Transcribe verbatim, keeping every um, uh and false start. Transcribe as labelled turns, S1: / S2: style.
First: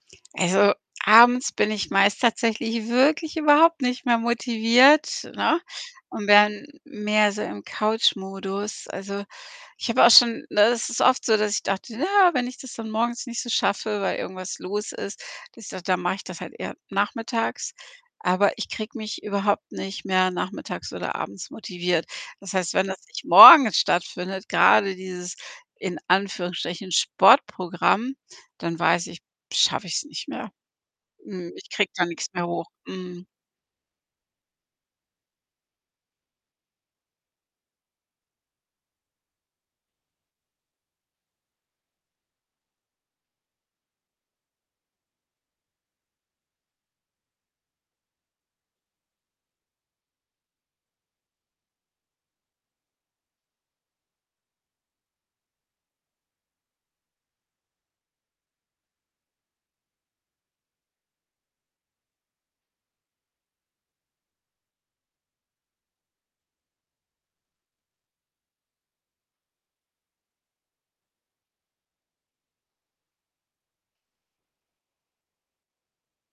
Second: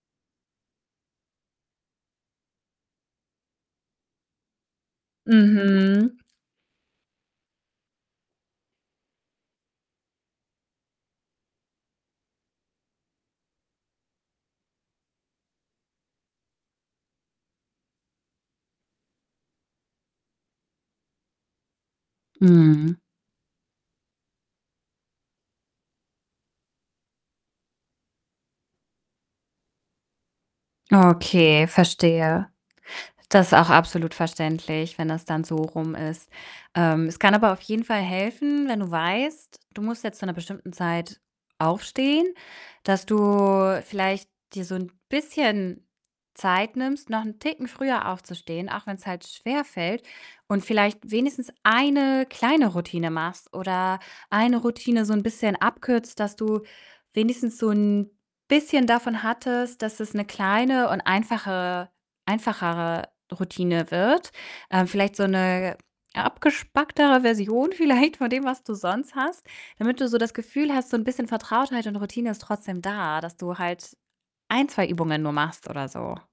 S1: Also, abends bin ich meist tatsächlich wirklich überhaupt nicht mehr motiviert, ne,
S2: Mhm.
S1: und wäre mehr so im Couchmodus. Also ich habe auch schon ne, es ist oft so, dass ich dachte: „Na ja, wenn ich das dann morgens nicht so schaffe, weil irgendwas los ist, dass i dann mach ich das halt eher nachmittags.“ Aber ich kriege mich überhaupt nicht mehr nachmittags oder abends motiviert. Das heißt, wenn
S2: Mhm.
S1: das nicht morgens stattfindet, grade dieses in Anführungsstrichen Sportprogramm, dann weiß ich, schaffe ich's nicht mehr. Mhm.
S2: Okay,
S1: Ich kriege da nix mehr
S2: verstehe.
S1: hoch. Mhm.
S2: Das ist auch absolut verständlich, wenn das dann so rum ist. Ähm, es kann aber auf jeden Fall helfen, wenn du weißt, du musst jetzt zu 'ner bestimmten Zeit aufstehen, dass du vielleicht dir so 'n bisschen Zeit nimmst, noch 'n Ticken früher aufzustehen, auch wenn's halt schwerfällt, und vielleicht wenigstens eine kleine Routine machst oder eine Routine so 'n bisschen abkürzt, dass du wenigstens so 'n bisschen davon hattest, dass es 'ne kleine und einfache einfachere Routine wird. Ähm, vielleicht so 'ne abgespacktere Version vielleicht von dem, was du sonst hast, damit du so das Gefühl hast, so 'n bisschen Vertrautheit und Routine ist trotzdem da, dass du halt ein, zwei Übungen nur machst oder so.